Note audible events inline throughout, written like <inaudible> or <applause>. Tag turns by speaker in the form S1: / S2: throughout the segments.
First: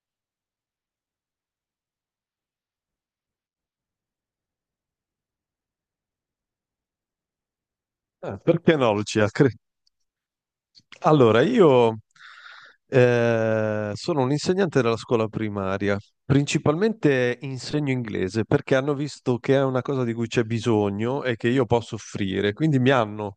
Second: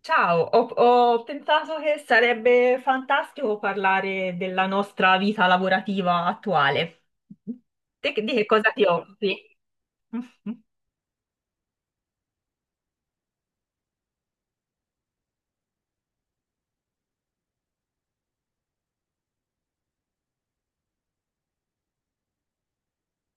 S1: Ciao, ho pensato che sarebbe fantastico parlare della nostra vita lavorativa attuale. Te di che cosa
S2: Perché
S1: ti
S2: no, Lucia?
S1: occupi?
S2: Allora, io sono un insegnante della scuola primaria, principalmente insegno inglese perché hanno visto che è una cosa di cui c'è bisogno e che io posso offrire, quindi mi hanno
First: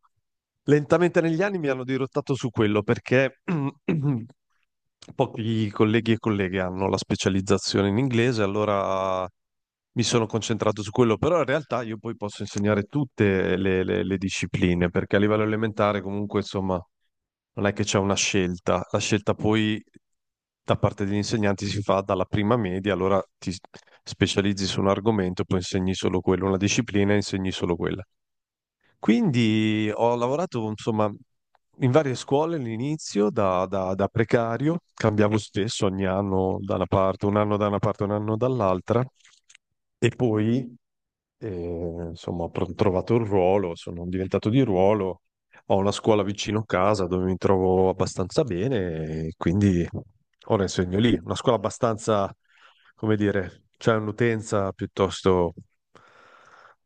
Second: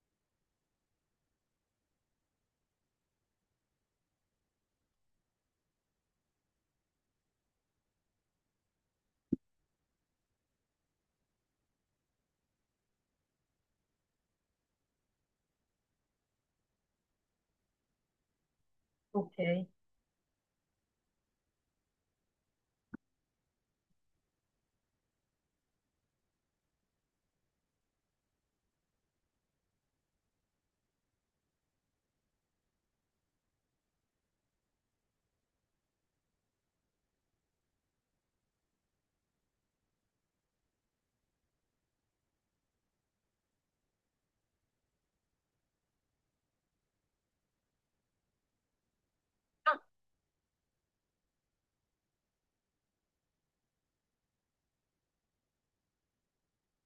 S2: lentamente negli anni mi hanno dirottato su quello perché <clears throat> pochi colleghi e colleghe hanno la specializzazione in inglese, allora mi sono concentrato su quello, però in realtà io poi posso insegnare tutte le discipline, perché a livello elementare comunque insomma non è che c'è una scelta, la
S1: Ok,
S2: scelta poi da parte degli insegnanti si fa dalla prima media, allora ti specializzi su un argomento, poi insegni solo quello, una disciplina e insegni solo quella. Quindi ho lavorato, insomma, in varie scuole all'inizio, da precario, cambiavo spesso ogni anno da una parte, un anno da una parte, un anno dall'altra, e poi, insomma, ho trovato il ruolo, sono diventato di ruolo, ho una scuola vicino casa dove mi trovo abbastanza bene, e quindi ora insegno lì, una scuola abbastanza, come dire, c'è un'utenza piuttosto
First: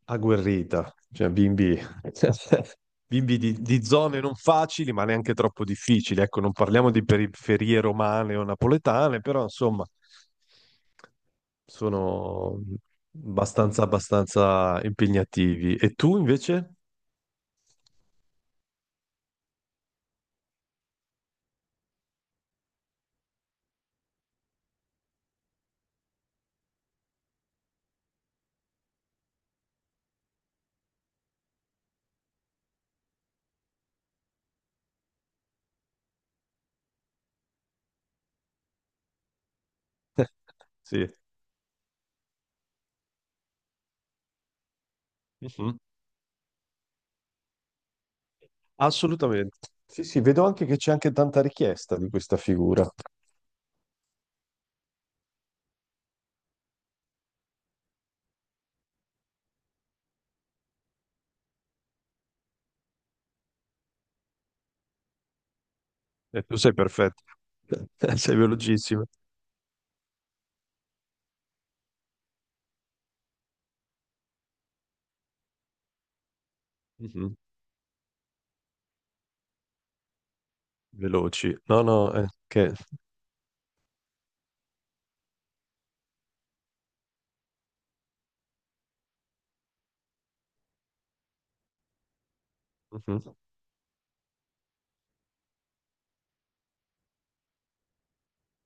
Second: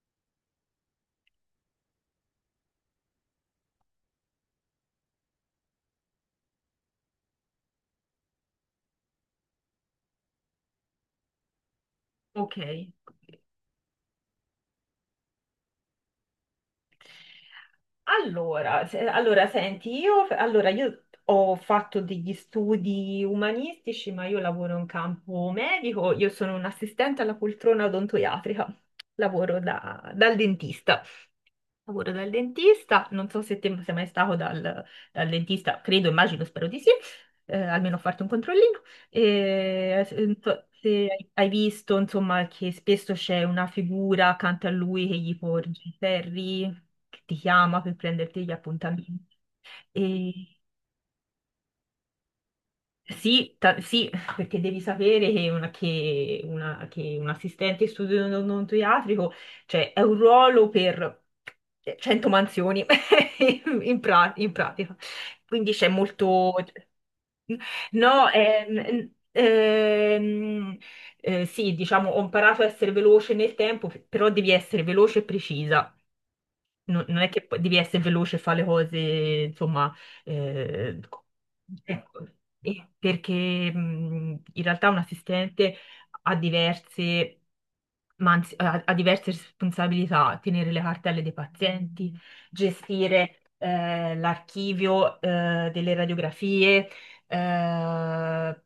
S2: agguerrita, cioè bimbi di zone non facili, ma neanche troppo difficili. Ecco, non parliamo di periferie romane o napoletane, però insomma,
S1: ok.
S2: sono abbastanza, abbastanza impegnativi. E tu invece?
S1: Allora, senti, allora, io ho fatto degli studi umanistici, ma io lavoro in campo medico, io sono un assistente alla poltrona odontoiatrica, lavoro dal dentista. Lavoro dal dentista, non so se te sei mai stato dal dal dentista, credo, immagino, spero di sì, almeno farti un controllino. E, se
S2: Sì.
S1: hai visto, insomma, che spesso c'è una figura accanto a lui che gli
S2: Mhm.
S1: porge i ferri, che ti chiama per prenderti gli appuntamenti.
S2: Assolutamente. Sì, sì, vedo
S1: E
S2: anche che c'è anche tanta richiesta di questa figura.
S1: sì, sì, perché devi sapere che, che un assistente in studio odontoiatrico, cioè, è un ruolo per 100 mansioni <laughs> in, in pratica. Quindi c'è
S2: E
S1: molto.
S2: tu sei perfetto, <laughs>
S1: No,
S2: sei velocissimo.
S1: sì, diciamo, ho imparato a essere veloce nel tempo, però devi essere veloce e precisa, non è
S2: Mhm.
S1: che poi devi essere veloce e fare le cose, insomma, eh, co-
S2: Veloci. No, no,
S1: ecco.
S2: che...
S1: E perché in realtà un assistente ha diverse, ma anzi, ha diverse responsabilità: tenere le cartelle dei pazienti,
S2: Mhm.
S1: gestire l'archivio delle radiografie, eh,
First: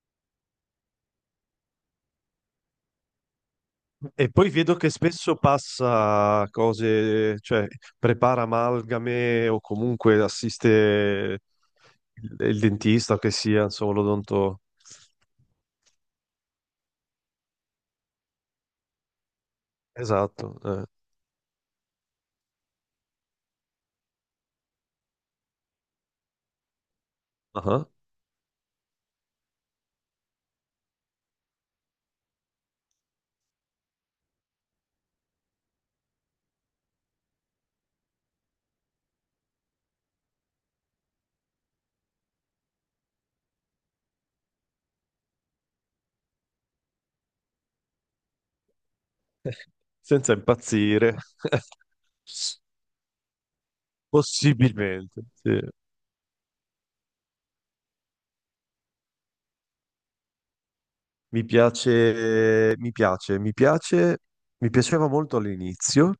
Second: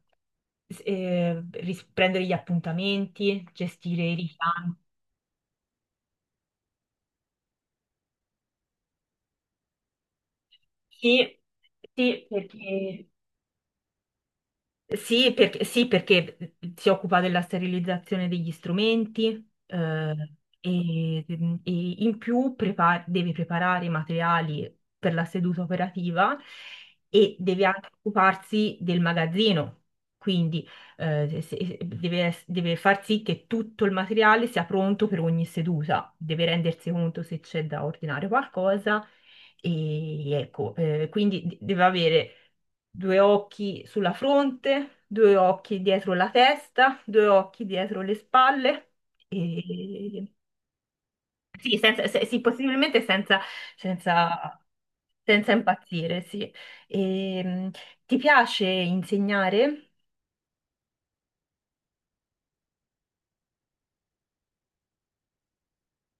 S1: prendere gli appuntamenti, gestire i
S2: E poi
S1: richiami.
S2: vedo che spesso passa cose, cioè prepara amalgame o comunque assiste
S1: Sì, sì,
S2: il
S1: perché
S2: dentista che sia, insomma, l'odonto.
S1: Sì, perché, sì, perché si occupa della sterilizzazione degli strumenti,
S2: Esatto. Eh.
S1: e in più deve preparare i materiali per la seduta operativa e deve
S2: Ah.
S1: anche occuparsi del magazzino. Quindi deve, deve far sì che tutto il materiale sia pronto per ogni seduta, deve rendersi conto se c'è da ordinare qualcosa, e ecco, quindi deve avere due occhi sulla fronte, due occhi dietro la testa, due occhi dietro le spalle, e
S2: Senza impazzire. <laughs>
S1: sì, sì, possibilmente senza,
S2: Possibilmente,
S1: senza,
S2: sì.
S1: impazzire, sì. Ehm, Ti piace insegnare?
S2: Mi piace, mi piace, mi piace, mi piaceva molto all'inizio.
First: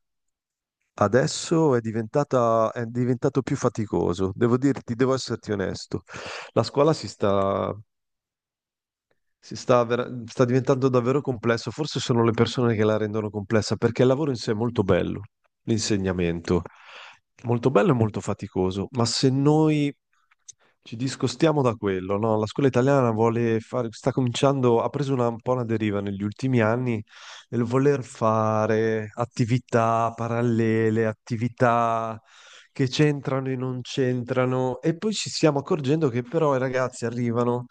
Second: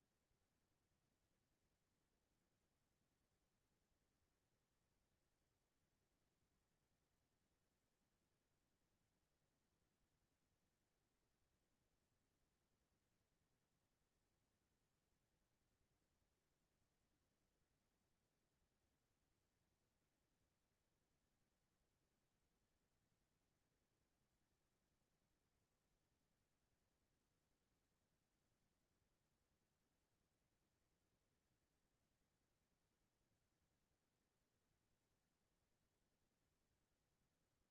S2: Adesso è diventata, è diventato più faticoso, devo dirti, devo esserti onesto. La scuola sta diventando davvero complesso, forse sono le persone che la rendono complessa, perché il lavoro in sé è molto bello, l'insegnamento, molto bello e molto faticoso, ma se noi ci discostiamo da quello, no? La scuola italiana vuole fare, sta cominciando, ha preso un po' una deriva negli ultimi anni nel voler fare attività parallele, attività che c'entrano e non c'entrano, e poi ci stiamo accorgendo che però i ragazzi arrivano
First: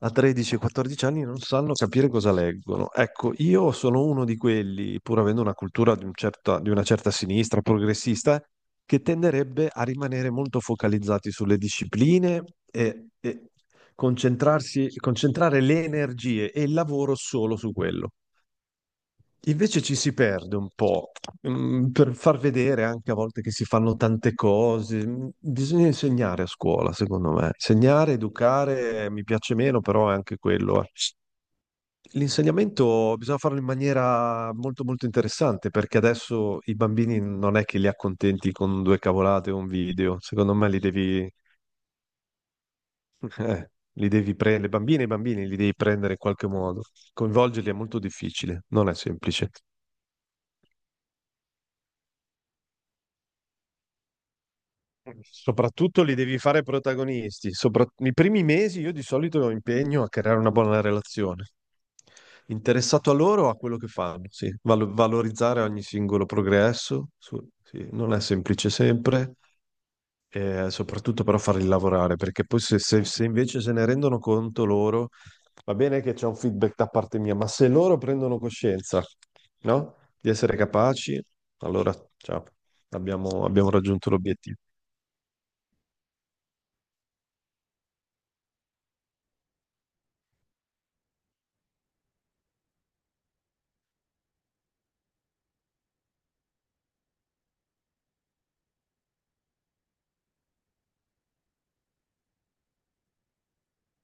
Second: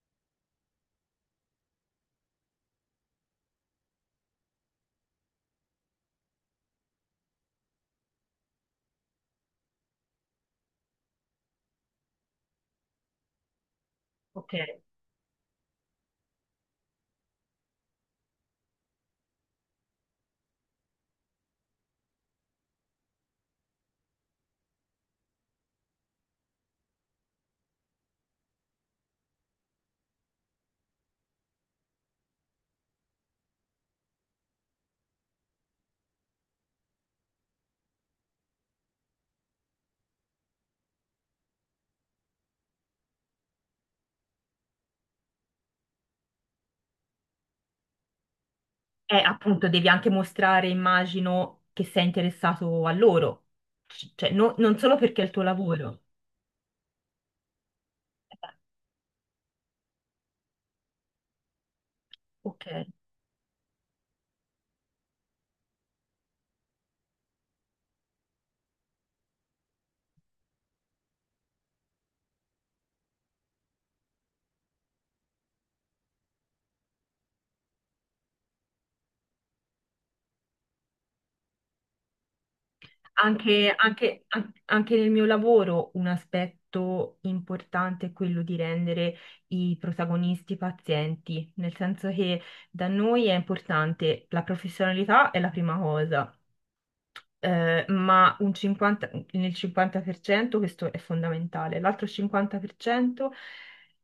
S2: a 13-14 anni non sanno capire cosa leggono. Ecco, io sono uno di quelli, pur avendo una cultura di, di una certa sinistra progressista, che tenderebbe a rimanere molto focalizzati sulle discipline e
S1: Ok,
S2: concentrare le energie e il lavoro solo su quello. Invece ci si perde un po', per far vedere anche a volte che si fanno tante cose. Bisogna insegnare a scuola, secondo me. Insegnare, educare, mi piace meno, però è anche quello. Eh. L'insegnamento bisogna farlo in maniera molto molto interessante, perché adesso i bambini non è che li accontenti con due cavolate o un video. Secondo me li devi, <laughs> eh, li devi prendere, le bambine e i bambini li devi prendere in qualche modo. Coinvolgerli è molto difficile, non è semplice.
S1: appunto devi anche mostrare, immagino, che sei interessato a loro. Cioè non solo perché è il tuo lavoro.
S2: Soprattutto li devi fare protagonisti. I primi
S1: Eh,
S2: mesi io di solito impegno a creare una buona relazione.
S1: Ok.
S2: Interessato a loro, a quello che fanno, sì. Valorizzare ogni singolo progresso, sì. Non è semplice sempre, e soprattutto però farli lavorare, perché poi se invece se ne rendono conto loro, va bene che c'è un feedback da parte mia, ma se loro prendono coscienza, no? Di essere capaci, allora, ciao, abbiamo
S1: Anche,
S2: raggiunto
S1: anche- an-
S2: l'obiettivo.
S1: anche nel mio lavoro un aspetto importante è quello di rendere i protagonisti pazienti, nel senso che da noi è importante, la professionalità è la prima cosa, ma un 50 nel 50% questo è fondamentale. L'altro 50%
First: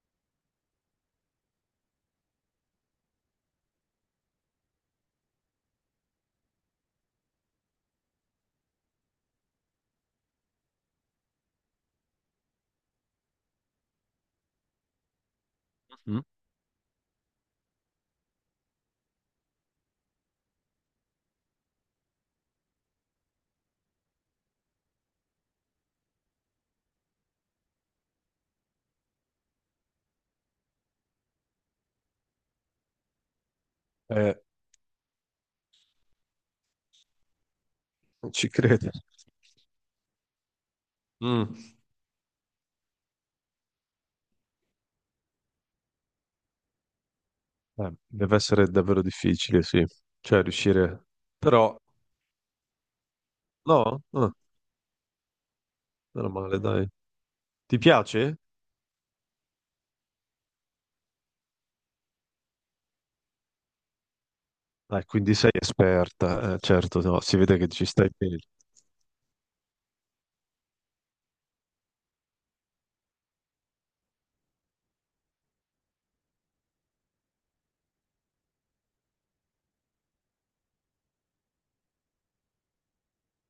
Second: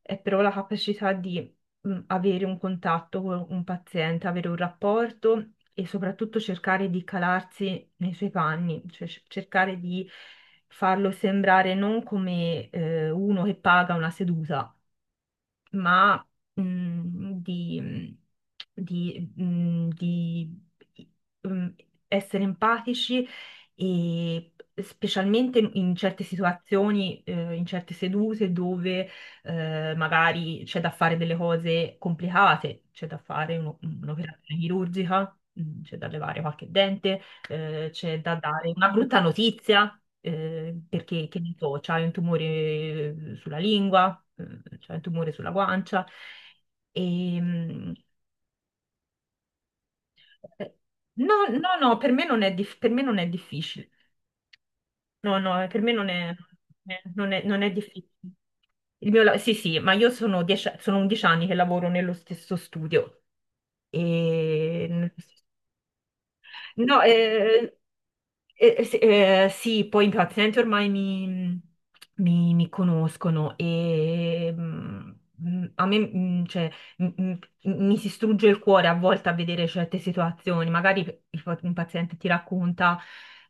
S1: è però la capacità di avere un contatto con un paziente, avere un rapporto e soprattutto cercare di calarsi nei suoi panni, cioè cercare di farlo sembrare non come uno che paga una seduta,
S2: Mm?
S1: ma mm, di, mhmm, di, mm, essere empatici, e specialmente in certe situazioni, in certe sedute dove magari c'è da fare delle cose complicate, c'è da fare
S2: Eh,
S1: un'operazione chirurgica, c'è da levare qualche dente, c'è da
S2: ci
S1: dare una
S2: credo.
S1: brutta notizia, perché che ne
S2: Mm.
S1: so, c'hai un tumore sulla lingua, c'hai un tumore sulla guancia. E, mm,
S2: Deve essere davvero difficile, sì. Cioè,
S1: eh,
S2: riuscire...
S1: no,
S2: Però,
S1: no, no, per me non è difficile.
S2: no? Ah,
S1: No, no, per me non
S2: meno
S1: è,
S2: male, dai.
S1: non è, non è
S2: Ti
S1: difficile.
S2: piace?
S1: Sì, sì, ma io sono 11 anni che lavoro nello stesso studio.
S2: Dai,
S1: E
S2: quindi sei esperta.
S1: no,
S2: Certo, no, si vede che ci stai bene.
S1: sì, sì, poi i pazienti ormai mi conoscono, e a me, cioè, m- m- mi si strugge il cuore a volte a vedere certe situazioni. Magari un paziente ti racconta,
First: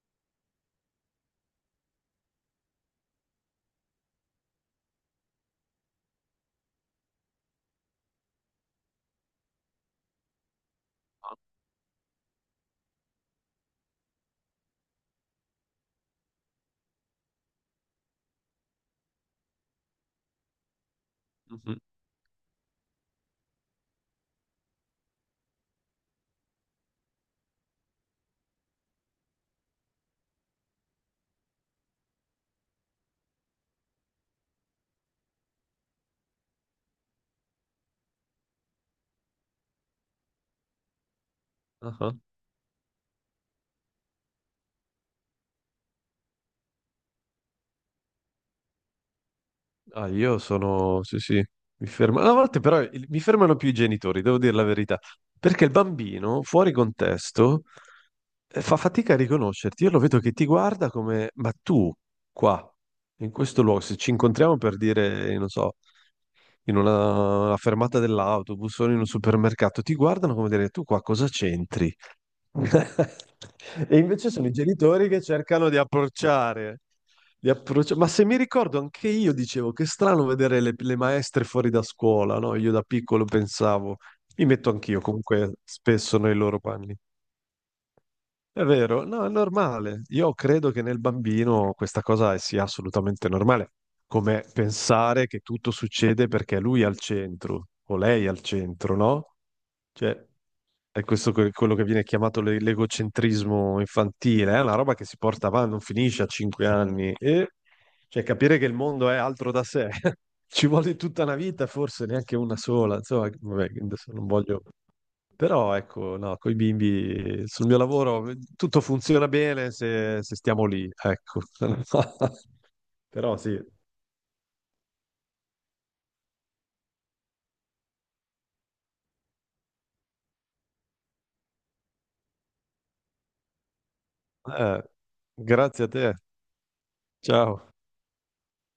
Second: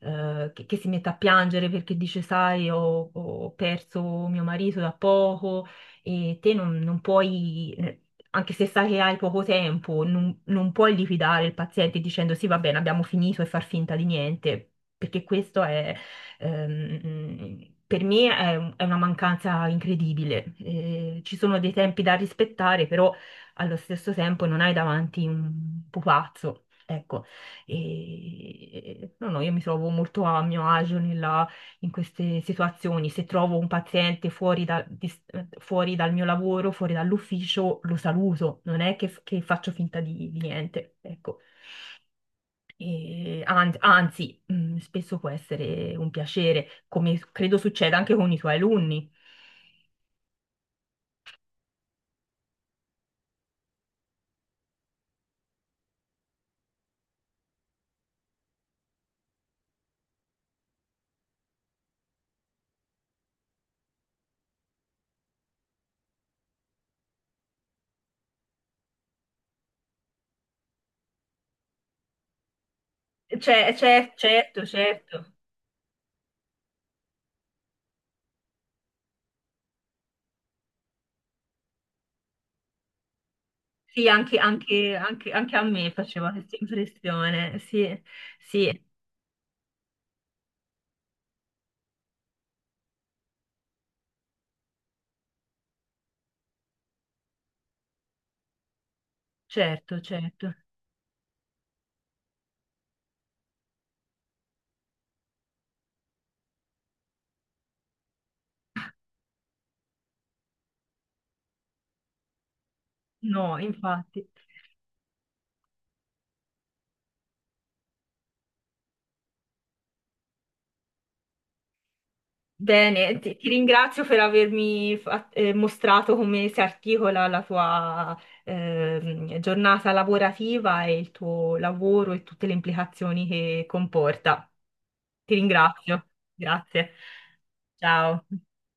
S1: che, si mette a piangere perché dice: "Sai, ho perso mio marito da poco", e te non puoi, anche se sai che hai poco tempo, non puoi liquidare il paziente dicendo: "Sì, va bene, abbiamo finito", e far finta di niente, perché questo è, per me, è una mancanza incredibile. Ci sono dei
S2: Mhm.
S1: tempi da rispettare, però allo stesso tempo non hai davanti un pupazzo. Ecco. No no, io mi trovo molto a mio agio nella in queste situazioni. Se trovo un paziente fuori, fuori dal mio lavoro, fuori dall'ufficio, lo saluto. Non è che, faccio finta di niente, ecco.
S2: Ah ah.
S1: Anzi, spesso può essere un piacere, come credo succeda anche con i tuoi alunni.
S2: Ah, io sono... Sì, sì, mi fermo. A volte però mi fermano più i genitori, devo dire la verità, perché il bambino, fuori contesto, fa fatica a riconoscerti. Io lo vedo che ti guarda come, ma tu, qua, in questo luogo, se ci incontriamo per dire, non so, in una fermata dell'autobus o in un supermercato, ti guardano come dire, tu qua cosa c'entri? <laughs>
S1: Cioè,
S2: E invece sono i
S1: certo,
S2: genitori che
S1: certo.
S2: cercano di approcciare, ma se mi ricordo, anche io dicevo che è strano vedere le maestre fuori da scuola, no? Io da piccolo pensavo,
S1: Sì,
S2: mi metto anch'io comunque
S1: anche a me
S2: spesso
S1: faceva
S2: nei
S1: questa
S2: loro panni.
S1: impressione. Sì,
S2: È
S1: sì,
S2: vero, no, è normale. Io credo che nel bambino questa cosa sia assolutamente normale, come pensare che tutto succede perché lui è al centro o lei è al centro, no?
S1: certo,
S2: Cioè,
S1: certo.
S2: è questo quello che viene chiamato l'egocentrismo infantile, è una roba che si porta avanti, non finisce a 5 anni. E cioè, capire che il mondo è altro da sé <laughs> ci vuole tutta una vita, forse neanche una sola. Insomma,
S1: No,
S2: vabbè, adesso non
S1: infatti.
S2: voglio. Però ecco, no, con i bimbi sul mio lavoro tutto funziona bene se stiamo lì, ecco. <laughs>
S1: Bene,
S2: Però
S1: ti
S2: sì,
S1: ringrazio per avermi mostrato come si articola la tua giornata lavorativa e il tuo lavoro e tutte le implicazioni che comporta.
S2: Eh,
S1: Ti
S2: grazie a
S1: ringrazio.
S2: te.
S1: Grazie.
S2: Ciao.
S1: Ciao.